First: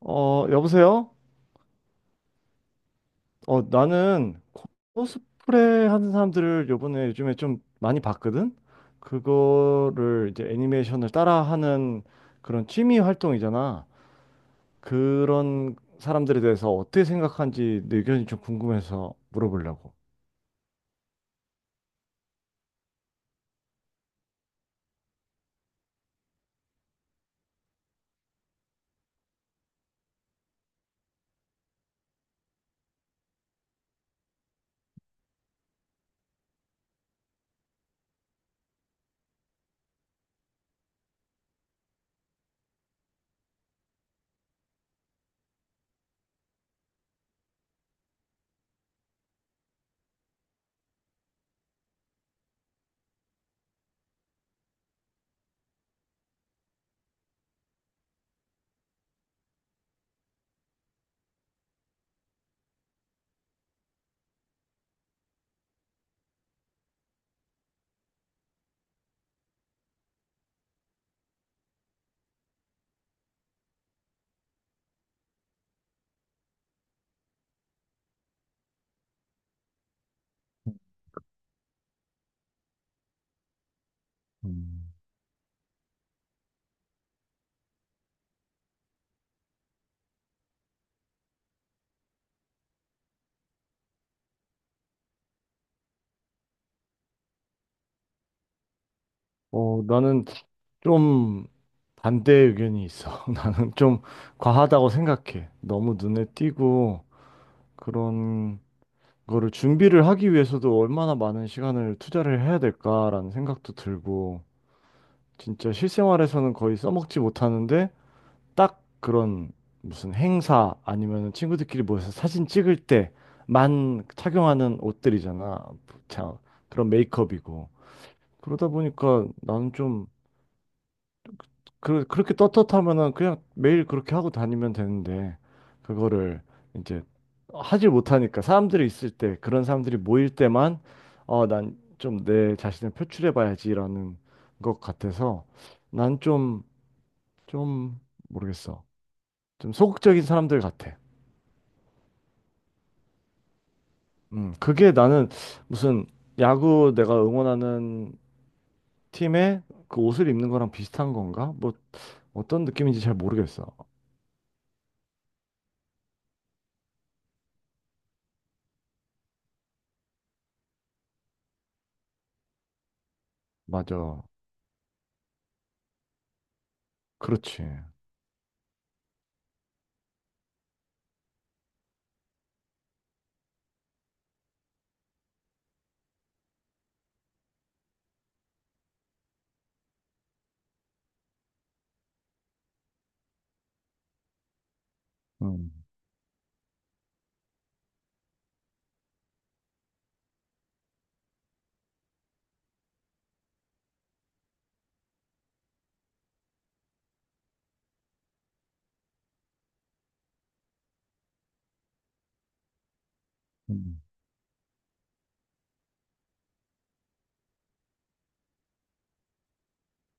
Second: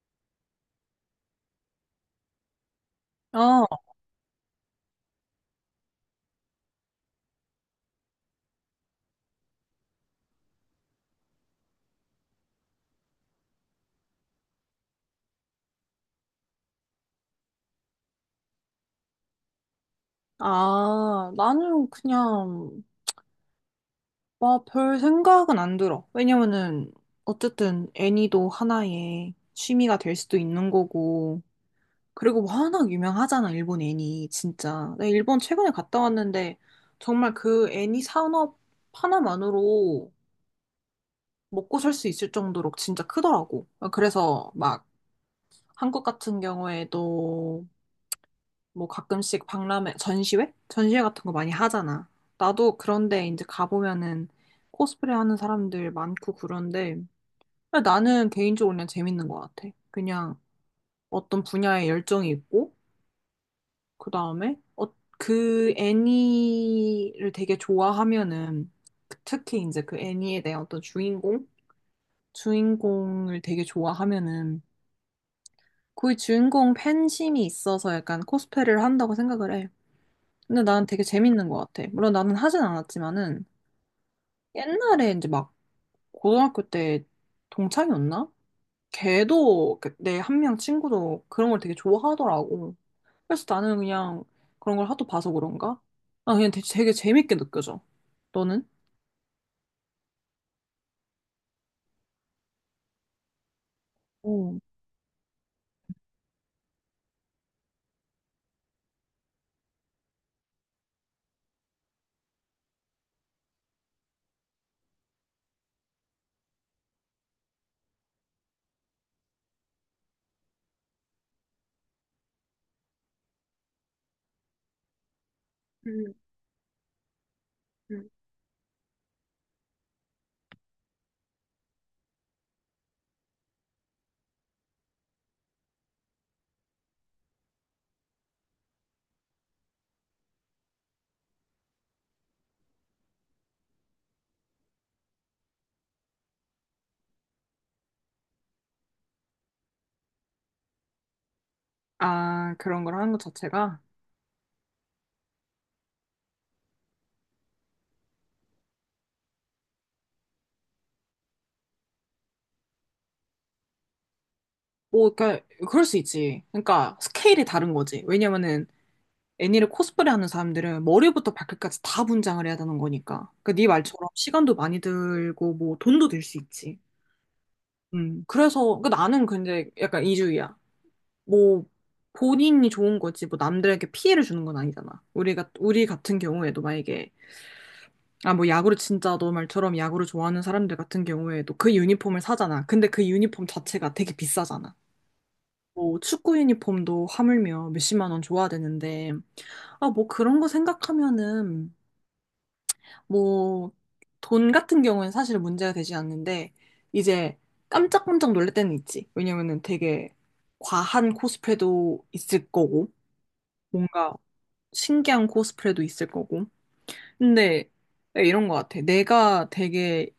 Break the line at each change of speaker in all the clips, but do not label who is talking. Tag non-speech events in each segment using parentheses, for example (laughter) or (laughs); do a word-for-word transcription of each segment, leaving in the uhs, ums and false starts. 어, 여보세요? 어,
어,
나는 코스프레 하는 사람들을 요번에 요즘에 좀 많이 봤거든? 그거를 이제 애니메이션을 따라하는 그런 취미 활동이잖아. 그런 사람들에 대해서 어떻게 생각하는지 내 의견이 좀 궁금해서 물어보려고.
아, 나는 그냥, 뭐, 별 생각은 안 들어. 왜냐면은, 어쨌든 애니도 하나의 취미가 될 수도 있는 거고. 그리고 워낙 유명하잖아, 일본 애니, 진짜. 나 일본 최근에 갔다 왔는데, 정말 그 애니 산업 하나만으로 먹고 살 수 있을 정도로 진짜 크더라고. 그래서 막, 한국 같은 경우에도 뭐 가끔씩 박람회, 전시회? 전시회 같은 거 많이 하잖아. 나도 그런데 이제 가보면은 코스프레 하는 사람들 많고 그런데 나는 개인적으로 그냥 재밌는 것 같아. 그냥 어떤 분야에 열정이 있고, 그 다음에 어, 그 애니를 되게 좋아하면은 그 특히 이제 그 애니에 대한 어떤 주인공? 주인공을 되게 좋아하면은 그 주인공 팬심이 있어서 약간 코스프레를 한다고 생각을 해. 근데 나는 되게 재밌는 것 같아. 물론 나는 하진 않았지만은
음,
옛날에 이제 막 고등학교 때 동창이었나? 걔도 그 내한 명 친구도 그런 걸 되게 좋아하더라고. 그래서 나는 그냥 그런 걸 하도 봐서 그런가? 아 그냥 되게, 되게 재밌게 느껴져. 너는?
어, 나는 좀 반대 의견이 있어. (laughs) 나는 좀
음,
과하다고 생각해. 너무 눈에 띄고 그런 그거를 준비를 하기 위해서도 얼마나 많은 시간을 투자를 해야 될까라는 생각도 들고, 진짜 실생활에서는 거의 써먹지 못하는데, 딱 그런 무슨 행사 아니면 친구들끼리 모여서 사진 찍을 때만 착용하는 옷들이잖아.
음,
자, 그런 메이크업이고.
음.
그러다 보니까 나는 좀 그, 그렇게 떳떳하면은 그냥 매일 그렇게 하고 다니면 되는데, 그거를 이제 하지 못하니까, 사람들이 있을 때, 그런 사람들이 모일 때만, 어, 난 좀 내 자신을 표출해 봐야지라는 것 같아서, 난 좀, 좀, 모르겠어. 좀 소극적인 사람들 같아.
아, 그런 걸 하는 것 자체가?
음, 그게 나는 무슨 야구 내가 응원하는 팀에 그 옷을 입는 거랑 비슷한 건가? 뭐, 어떤 느낌인지 잘 모르겠어.
뭐, 그러니까, 그럴 수 있지. 그러니까, 스케일이 다른 거지. 왜냐면은, 애니를 코스프레하는 사람들은 머리부터 발끝까지 다 분장을 해야 되는 거니까. 그러니까 네 말처럼
맞아.
시간도 많이 들고 뭐 돈도 들 수 있지.
그렇지.
음. 그래서 그 나는 근데 약간 이주의야. 뭐 본인이 좋은 거지 뭐 남들에게 피해를 주는 건 아니잖아. 우리가 우리 같은 경우에도 만약에 아 뭐 야구를 진짜 너 말처럼 야구를 좋아하는 사람들 같은 경우에도 그 유니폼을 사잖아. 근데 그 유니폼 자체가 되게 비싸잖아.
음.
뭐 축구 유니폼도 하물며 몇십만 원 줘야 되는데 아 뭐 그런 거 생각하면은 뭐, 돈 같은 경우는 사실 문제가 되지 않는데, 이제 깜짝깜짝 놀랄 때는 있지. 왜냐면은 되게 과한 코스프레도 있을 거고,
음,
뭔가 신기한 코스프레도 있을 거고. 근데 네, 이런 거 같아. 내가 되게,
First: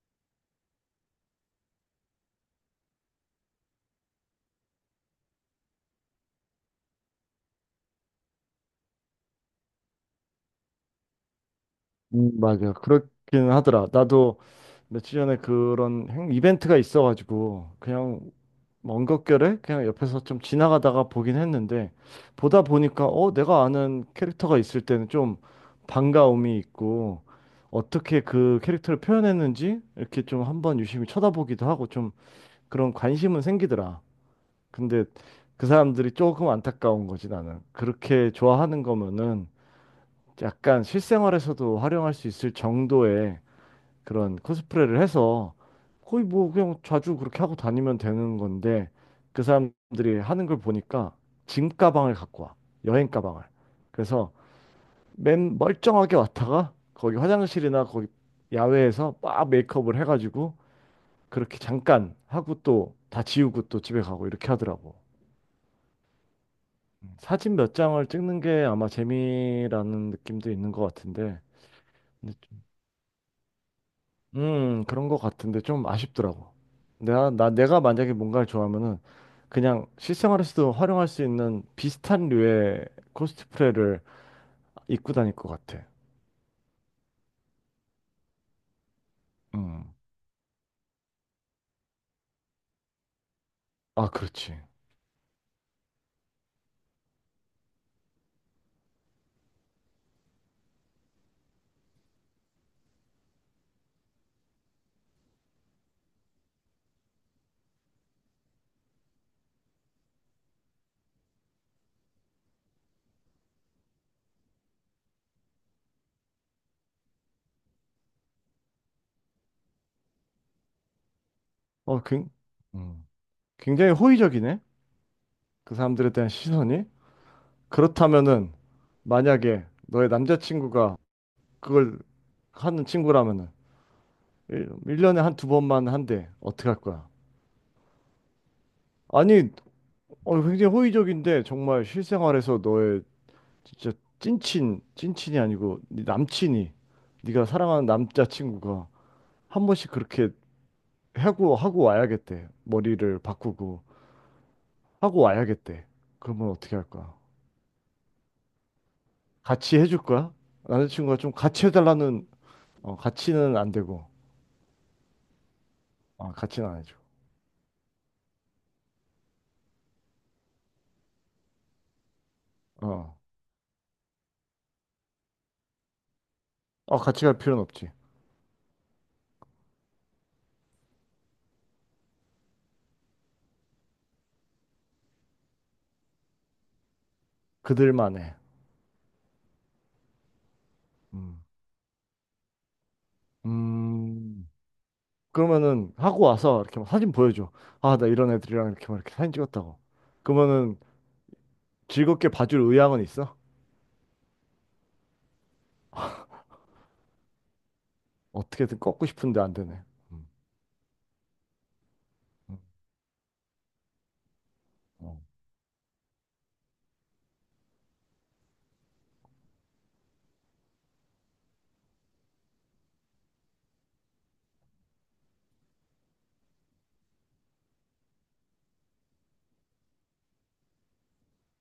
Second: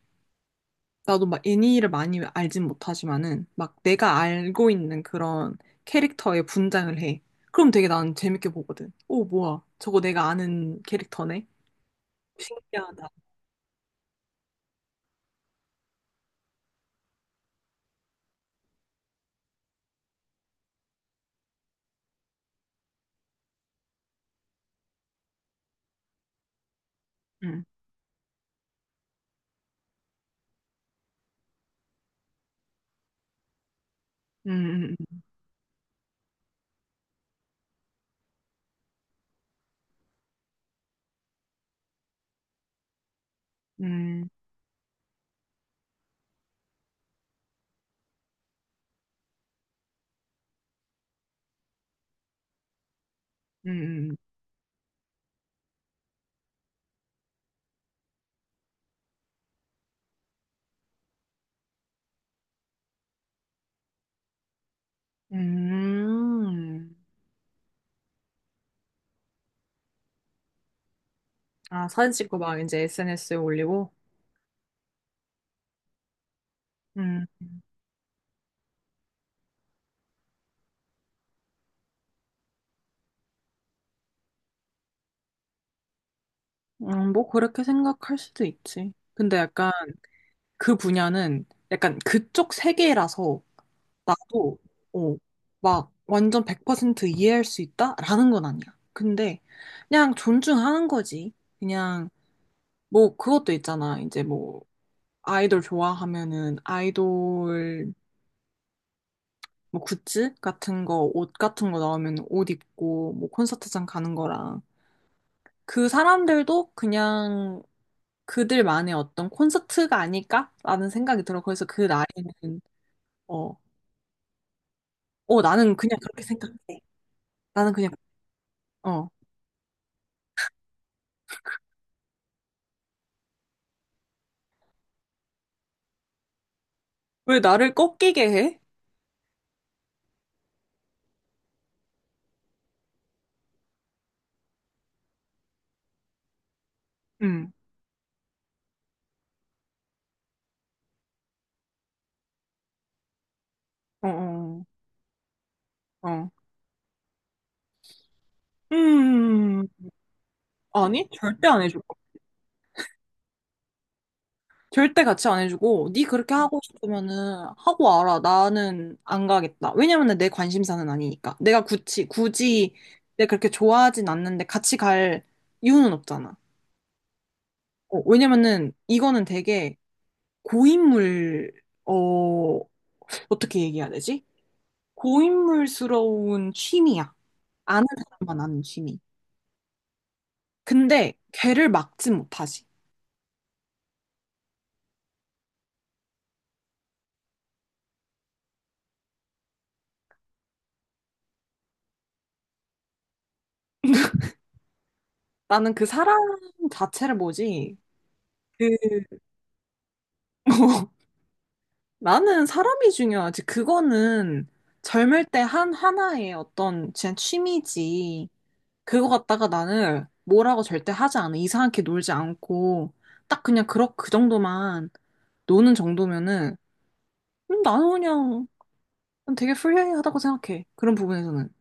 나도 막 애니를 많이 알진 못하지만은, 막 내가 알고 있는 그런 캐릭터의 분장을 해. 그럼 되게 나는 재밌게 보거든. 오, 뭐야. 저거 내가 아는 캐릭터네.
음, 맞아.
신기하다.
그렇긴 하더라. 나도 며칠 전에 그런 행- 이벤트가 있어가지고 그냥 먼 격결에 그냥 옆에서 좀 지나가다가 보긴 했는데 보다 보니까 어 내가 아는 캐릭터가 있을 때는 좀 반가움이 있고
응.
어떻게 그 캐릭터를 표현했는지 이렇게 좀 한번 유심히 쳐다보기도 하고 좀 그런 관심은 생기더라.
음,
근데
음,
그 사람들이 조금 안타까운 거지 나는. 그렇게 좋아하는 거면은 약간 실생활에서도 활용할 수 있을 정도의
음. 음.
그런 코스프레를 해서 거의 뭐 그냥 자주 그렇게 하고 다니면 되는 건데 그 사람들이 하는 걸 보니까 짐 가방을 갖고 와. 여행 가방을.
음,
그래서 맨 멀쩡하게 왔다가 거기 화장실이나 거기 야외에서 막 메이크업을 해가지고 그렇게 잠깐 하고 또 다 지우고 또 집에 가고 이렇게 하더라고.
음, 음.
사진 몇 장을 찍는 게 아마 재미라는 느낌도 있는 것 같은데
아, 사진
근데
찍고 막 이제 에스엔에스에 올리고?
음, 그런 것 같은데 좀 아쉽더라고.
음,
내가, 나, 내가 만약에 뭔가를 좋아하면은 그냥 실생활에서도 활용할 수 있는 비슷한 류의 코스프레를 입고 다닐 것 같아.
음, 뭐 그렇게 생각할 수도 있지. 근데 약간
음.
그 분야는 약간 그쪽 세계라서
아, 그렇지.
나도, 어, 막 완전 백 퍼센트 이해할 수 있다라는 건 아니야. 근데 그냥 존중하는 거지. 그냥 뭐 그것도 있잖아. 이제 뭐 아이돌 좋아하면은 아이돌 뭐 굿즈 같은 거, 옷 같은 거 나오면 옷 입고, 뭐 콘서트장 가는 거랑. 그 사람들도 그냥 그들만의 어떤 콘서트가 아닐까라는 생각이 들어. 그래서 그
어, 굉,
나이는,
음.
어,
굉장히 호의적이네.
어,
그
나는 그냥
사람들에
그렇게
대한
생각해.
시선이.
나는 그냥,
그렇다면은
어.
만약에 너의 남자친구가 그걸 하는 친구라면은 일 1년에 한 두 번만 한대. 어떻게 할 거야?
왜 나를 꺾이게 해?
아니, 어, 굉장히 호의적인데 정말 실생활에서 너의 진짜 찐친, 찐친이 아니고 네 남친이 네가
응.
사랑하는 남자친구가 한 번씩 그렇게 하고 하고 와야겠대. 머리를 바꾸고
어, 어,
하고 와야겠대.
어. 어.
그러면 어떻게 할 거야?
음,
같이 해줄 거야?
아니,
남자친구가 좀
절대 안
같이
해줘.
해달라는 어, 같이는 안 되고
절대 같이 안 해주고 네
어,
그렇게 하고
같이는 안 해줘.
싶으면은 하고 와라. 나는 안 가겠다. 왜냐면은 내 관심사는 아니니까. 내가 굳이 굳이
어,
내가 그렇게 좋아하진 않는데 같이 갈 이유는 없잖아.
어 같이 갈 필요는 없지.
어, 왜냐면은 이거는 되게 고인물 어 어떻게 얘기해야 되지? 고인물스러운 취미야. 아는
그들만의.
사람만 아는 취미. 근데
음.
걔를 막지 못하지.
음. 그러면은 하고 와서 이렇게 막 사진 보여줘. 아, 나 이런 애들이랑 이렇게 막 이렇게 사진 찍었다고. 그러면은 즐겁게 봐줄 의향은 있어?
나는 그 사람 자체를 뭐지? 그
어떻게든 꺾고 싶은데 안 되네. 음.
(laughs) 나는
음,
사람이 중요하지. 그거는
어,
젊을 때 한 하나의 어떤 그냥 취미지. 그거 갖다가 나는 뭐라고 절대 하지 않아. 이상하게 놀지 않고 딱 그냥 그렇 그 정도만 노는 정도면은 음, 나는 그냥 되게 프리하다고 생각해. 그런 부분에서는.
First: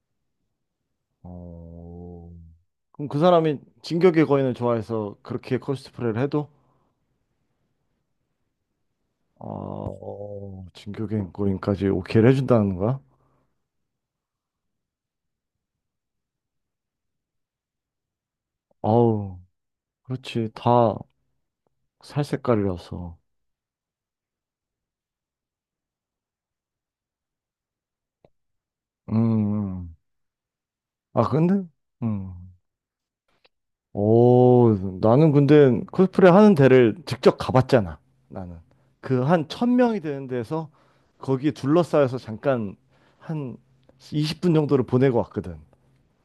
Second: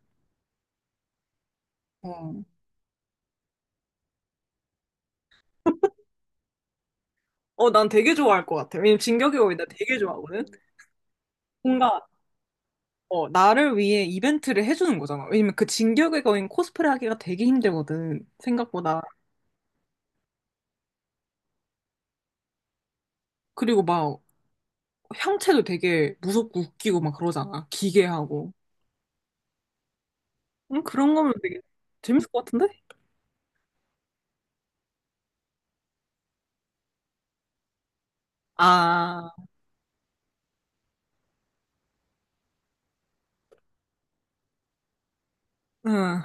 어,
어.
그럼 그 사람이 진격의 거인을 좋아해서 그렇게 코스프레를 해도
어, 난 되게 좋아할 것 같아. 왜냐면 진격의 거인 나 되게 좋아하거든.
어, 진격의 거인까지
뭔가
오케이를 해준다는 거야?
어, 나를 위해 이벤트를 해주는 거잖아. 왜냐면 그 진격의 거인 코스프레 하기가 되게 힘들거든. 생각보다.
아우, 그렇지. 다 살 색깔이라서.
그리고 막 형체도 되게 무섭고 웃기고 막 그러잖아. 기괴하고.
음. 음.
음, 그런
아,
거면 되게
근데?
재밌을 것
음.
같은데?
오, 나는 근데 코스프레 하는 데를 직접 가봤잖아. 나는 그
아,
한 천 명이 되는 데서 거기에 둘러싸여서 잠깐 한 이십 분 정도를 보내고 왔거든.
응.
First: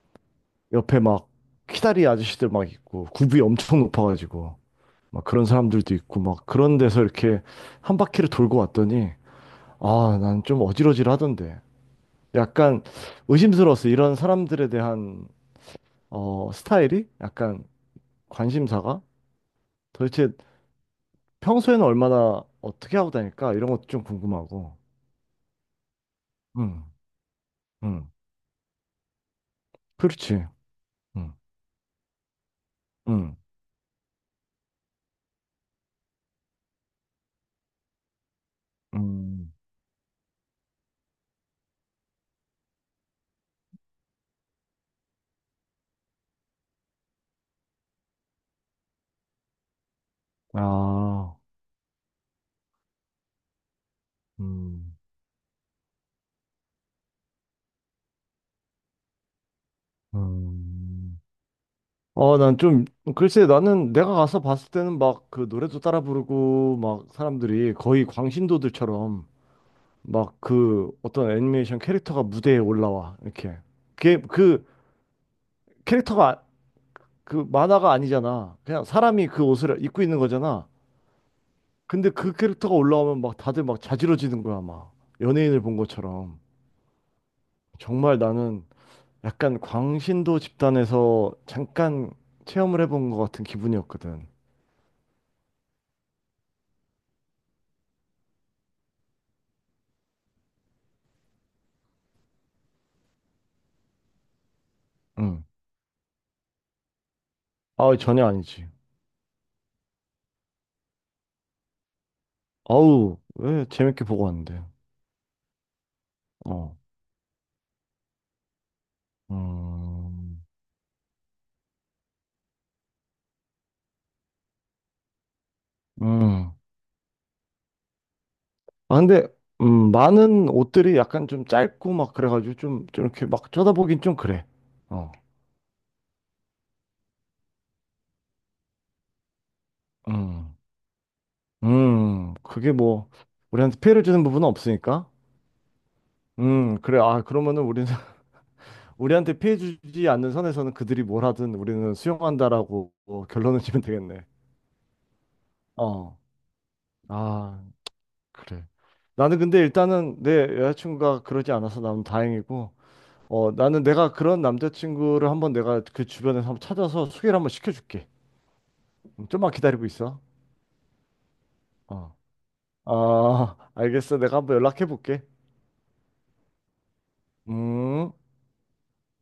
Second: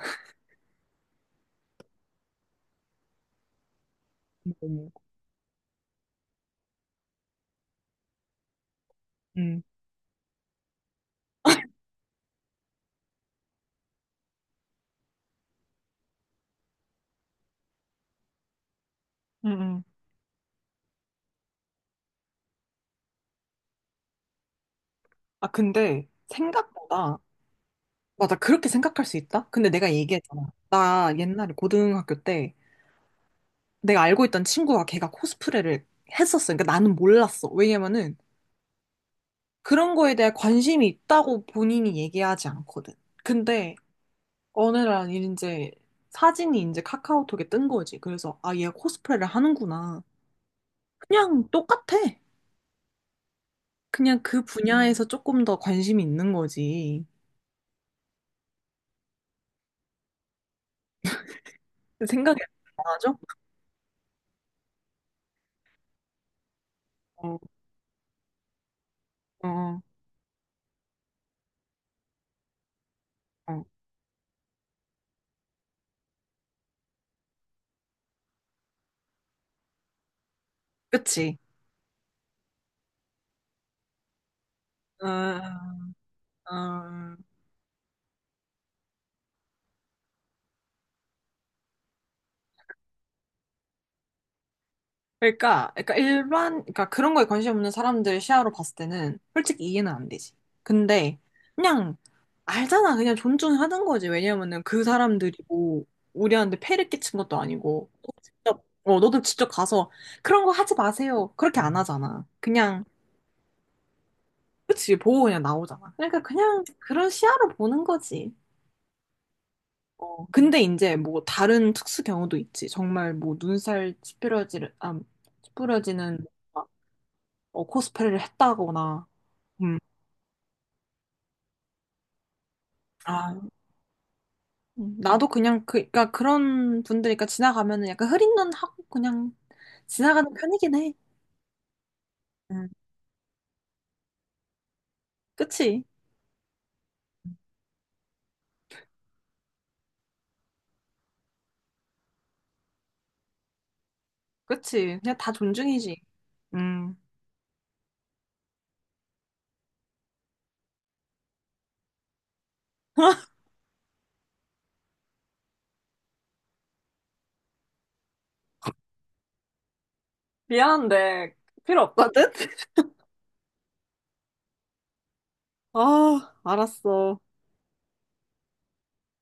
옆에 막 키다리 아저씨들 막 있고 굽이 엄청 높아가지고
음,
막 그런 사람들도 있고 막 그런 데서 이렇게 한 바퀴를 돌고 왔더니
음, 음.
아, 난 좀 어질어질하던데. 약간 의심스러웠어. 이런 사람들에 대한 어, 스타일이 약간 관심사가
음.
도대체 평소에는 얼마나 어떻게 하고 다닐까? 이런 것도 좀 궁금하고.
아, 근데
응.
생각보다,
응.
맞아, 그렇게 생각할 수 있다? 근데 내가
그렇지.
얘기했잖아. 나
응.
옛날에 고등학교 때
응.
내가 알고 있던 친구가 걔가 코스프레를 했었어. 그러니까 나는 몰랐어. 왜냐면은
음.
그런 거에 대해 관심이 있다고 본인이 얘기하지 않거든. 근데 어느 날 이제 사진이 이제 카카오톡에 뜬 거지. 그래서 아, 얘 코스프레를 하는구나.
아,
그냥 똑같아. 그냥 그
음.
분야에서 조금 더 관심이 있는 거지.
음. 어,
생각이
난
안
좀,
나죠?
글쎄, 나는 내가 가서 봤을 때는 막 그 노래도 따라 부르고, 막
어,
사람들이 거의 광신도들처럼
어,
막 그 어떤 애니메이션 캐릭터가 무대에 올라와. 이렇게.
어.
그게 그 캐릭터가 아- 그 만화가 아니잖아. 그냥 사람이 그 옷을 입고 있는 거잖아.
그치?
근데 그 캐릭터가 올라오면 막 다들 막 자지러지는 거야, 막.
어,
연예인을 본 것처럼.
어.
정말 나는 약간 광신도 집단에서 잠깐 체험을 해본 것 같은 기분이었거든.
그러니까, 그러니까 일반, 그러니까 그런 거에 관심 없는 사람들 시야로 봤을 때는 솔직히 이해는 안 되지. 근데 그냥 알잖아. 그냥 존중하는 거지. 왜냐면은 그 사람들이
응.
뭐 우리한테 폐를 끼친 것도 아니고.
아,
너
전혀
직접,
아니지.
어, 너도 직접 가서 그런 거 하지 마세요. 그렇게 안 하잖아. 그냥,
아우, 왜 재밌게 보고 왔는데.
그치, 보고 그냥 나오잖아. 그러니까 그냥
어.
그런 시야로 보는 거지. 어,
음.
근데 이제 뭐 다른 특수 경우도 있지. 정말 뭐 눈살 찌푸려지는, 아, 찌푸려지는
음.
막, 어, 코스프레를
아,
했다거나.
근데,
음.
음, 많은 옷들이 약간 좀 짧고 막 그래가지고 좀, 좀 이렇게
아,
막 쳐다보긴 좀 그래.
음,
어.
나도 그냥 그, 그러니까 그런 분들이니까 지나가면은 약간 흐린 눈 하고 그냥 지나가는
음.
편이긴 해.
음.
음,
그게 뭐, 우리한테 피해를 주는 부분은 없으니까.
그치?
음, 그래. 아, 그러면은 우리는 (laughs) 우리한테 피해 주지 않는 선에서는 그들이 뭘 하든 우리는 수용한다라고 뭐 결론을 지면 되겠네.
그치? 그냥 다 존중이지.
어.
음.
아, 그래. 나는 근데 일단은 내 여자친구가 그러지 않아서 나는 다행이고,
(laughs)
어, 나는 내가 그런 남자친구를 한번 내가 그 주변에서 한번 찾아서 소개를 한번 시켜줄게. 음, 좀만 기다리고 있어.
미안한데 필요
어.
없거든? (laughs)
아, 알겠어. 내가 한번 연락해 볼게.
아, 알았어.
음.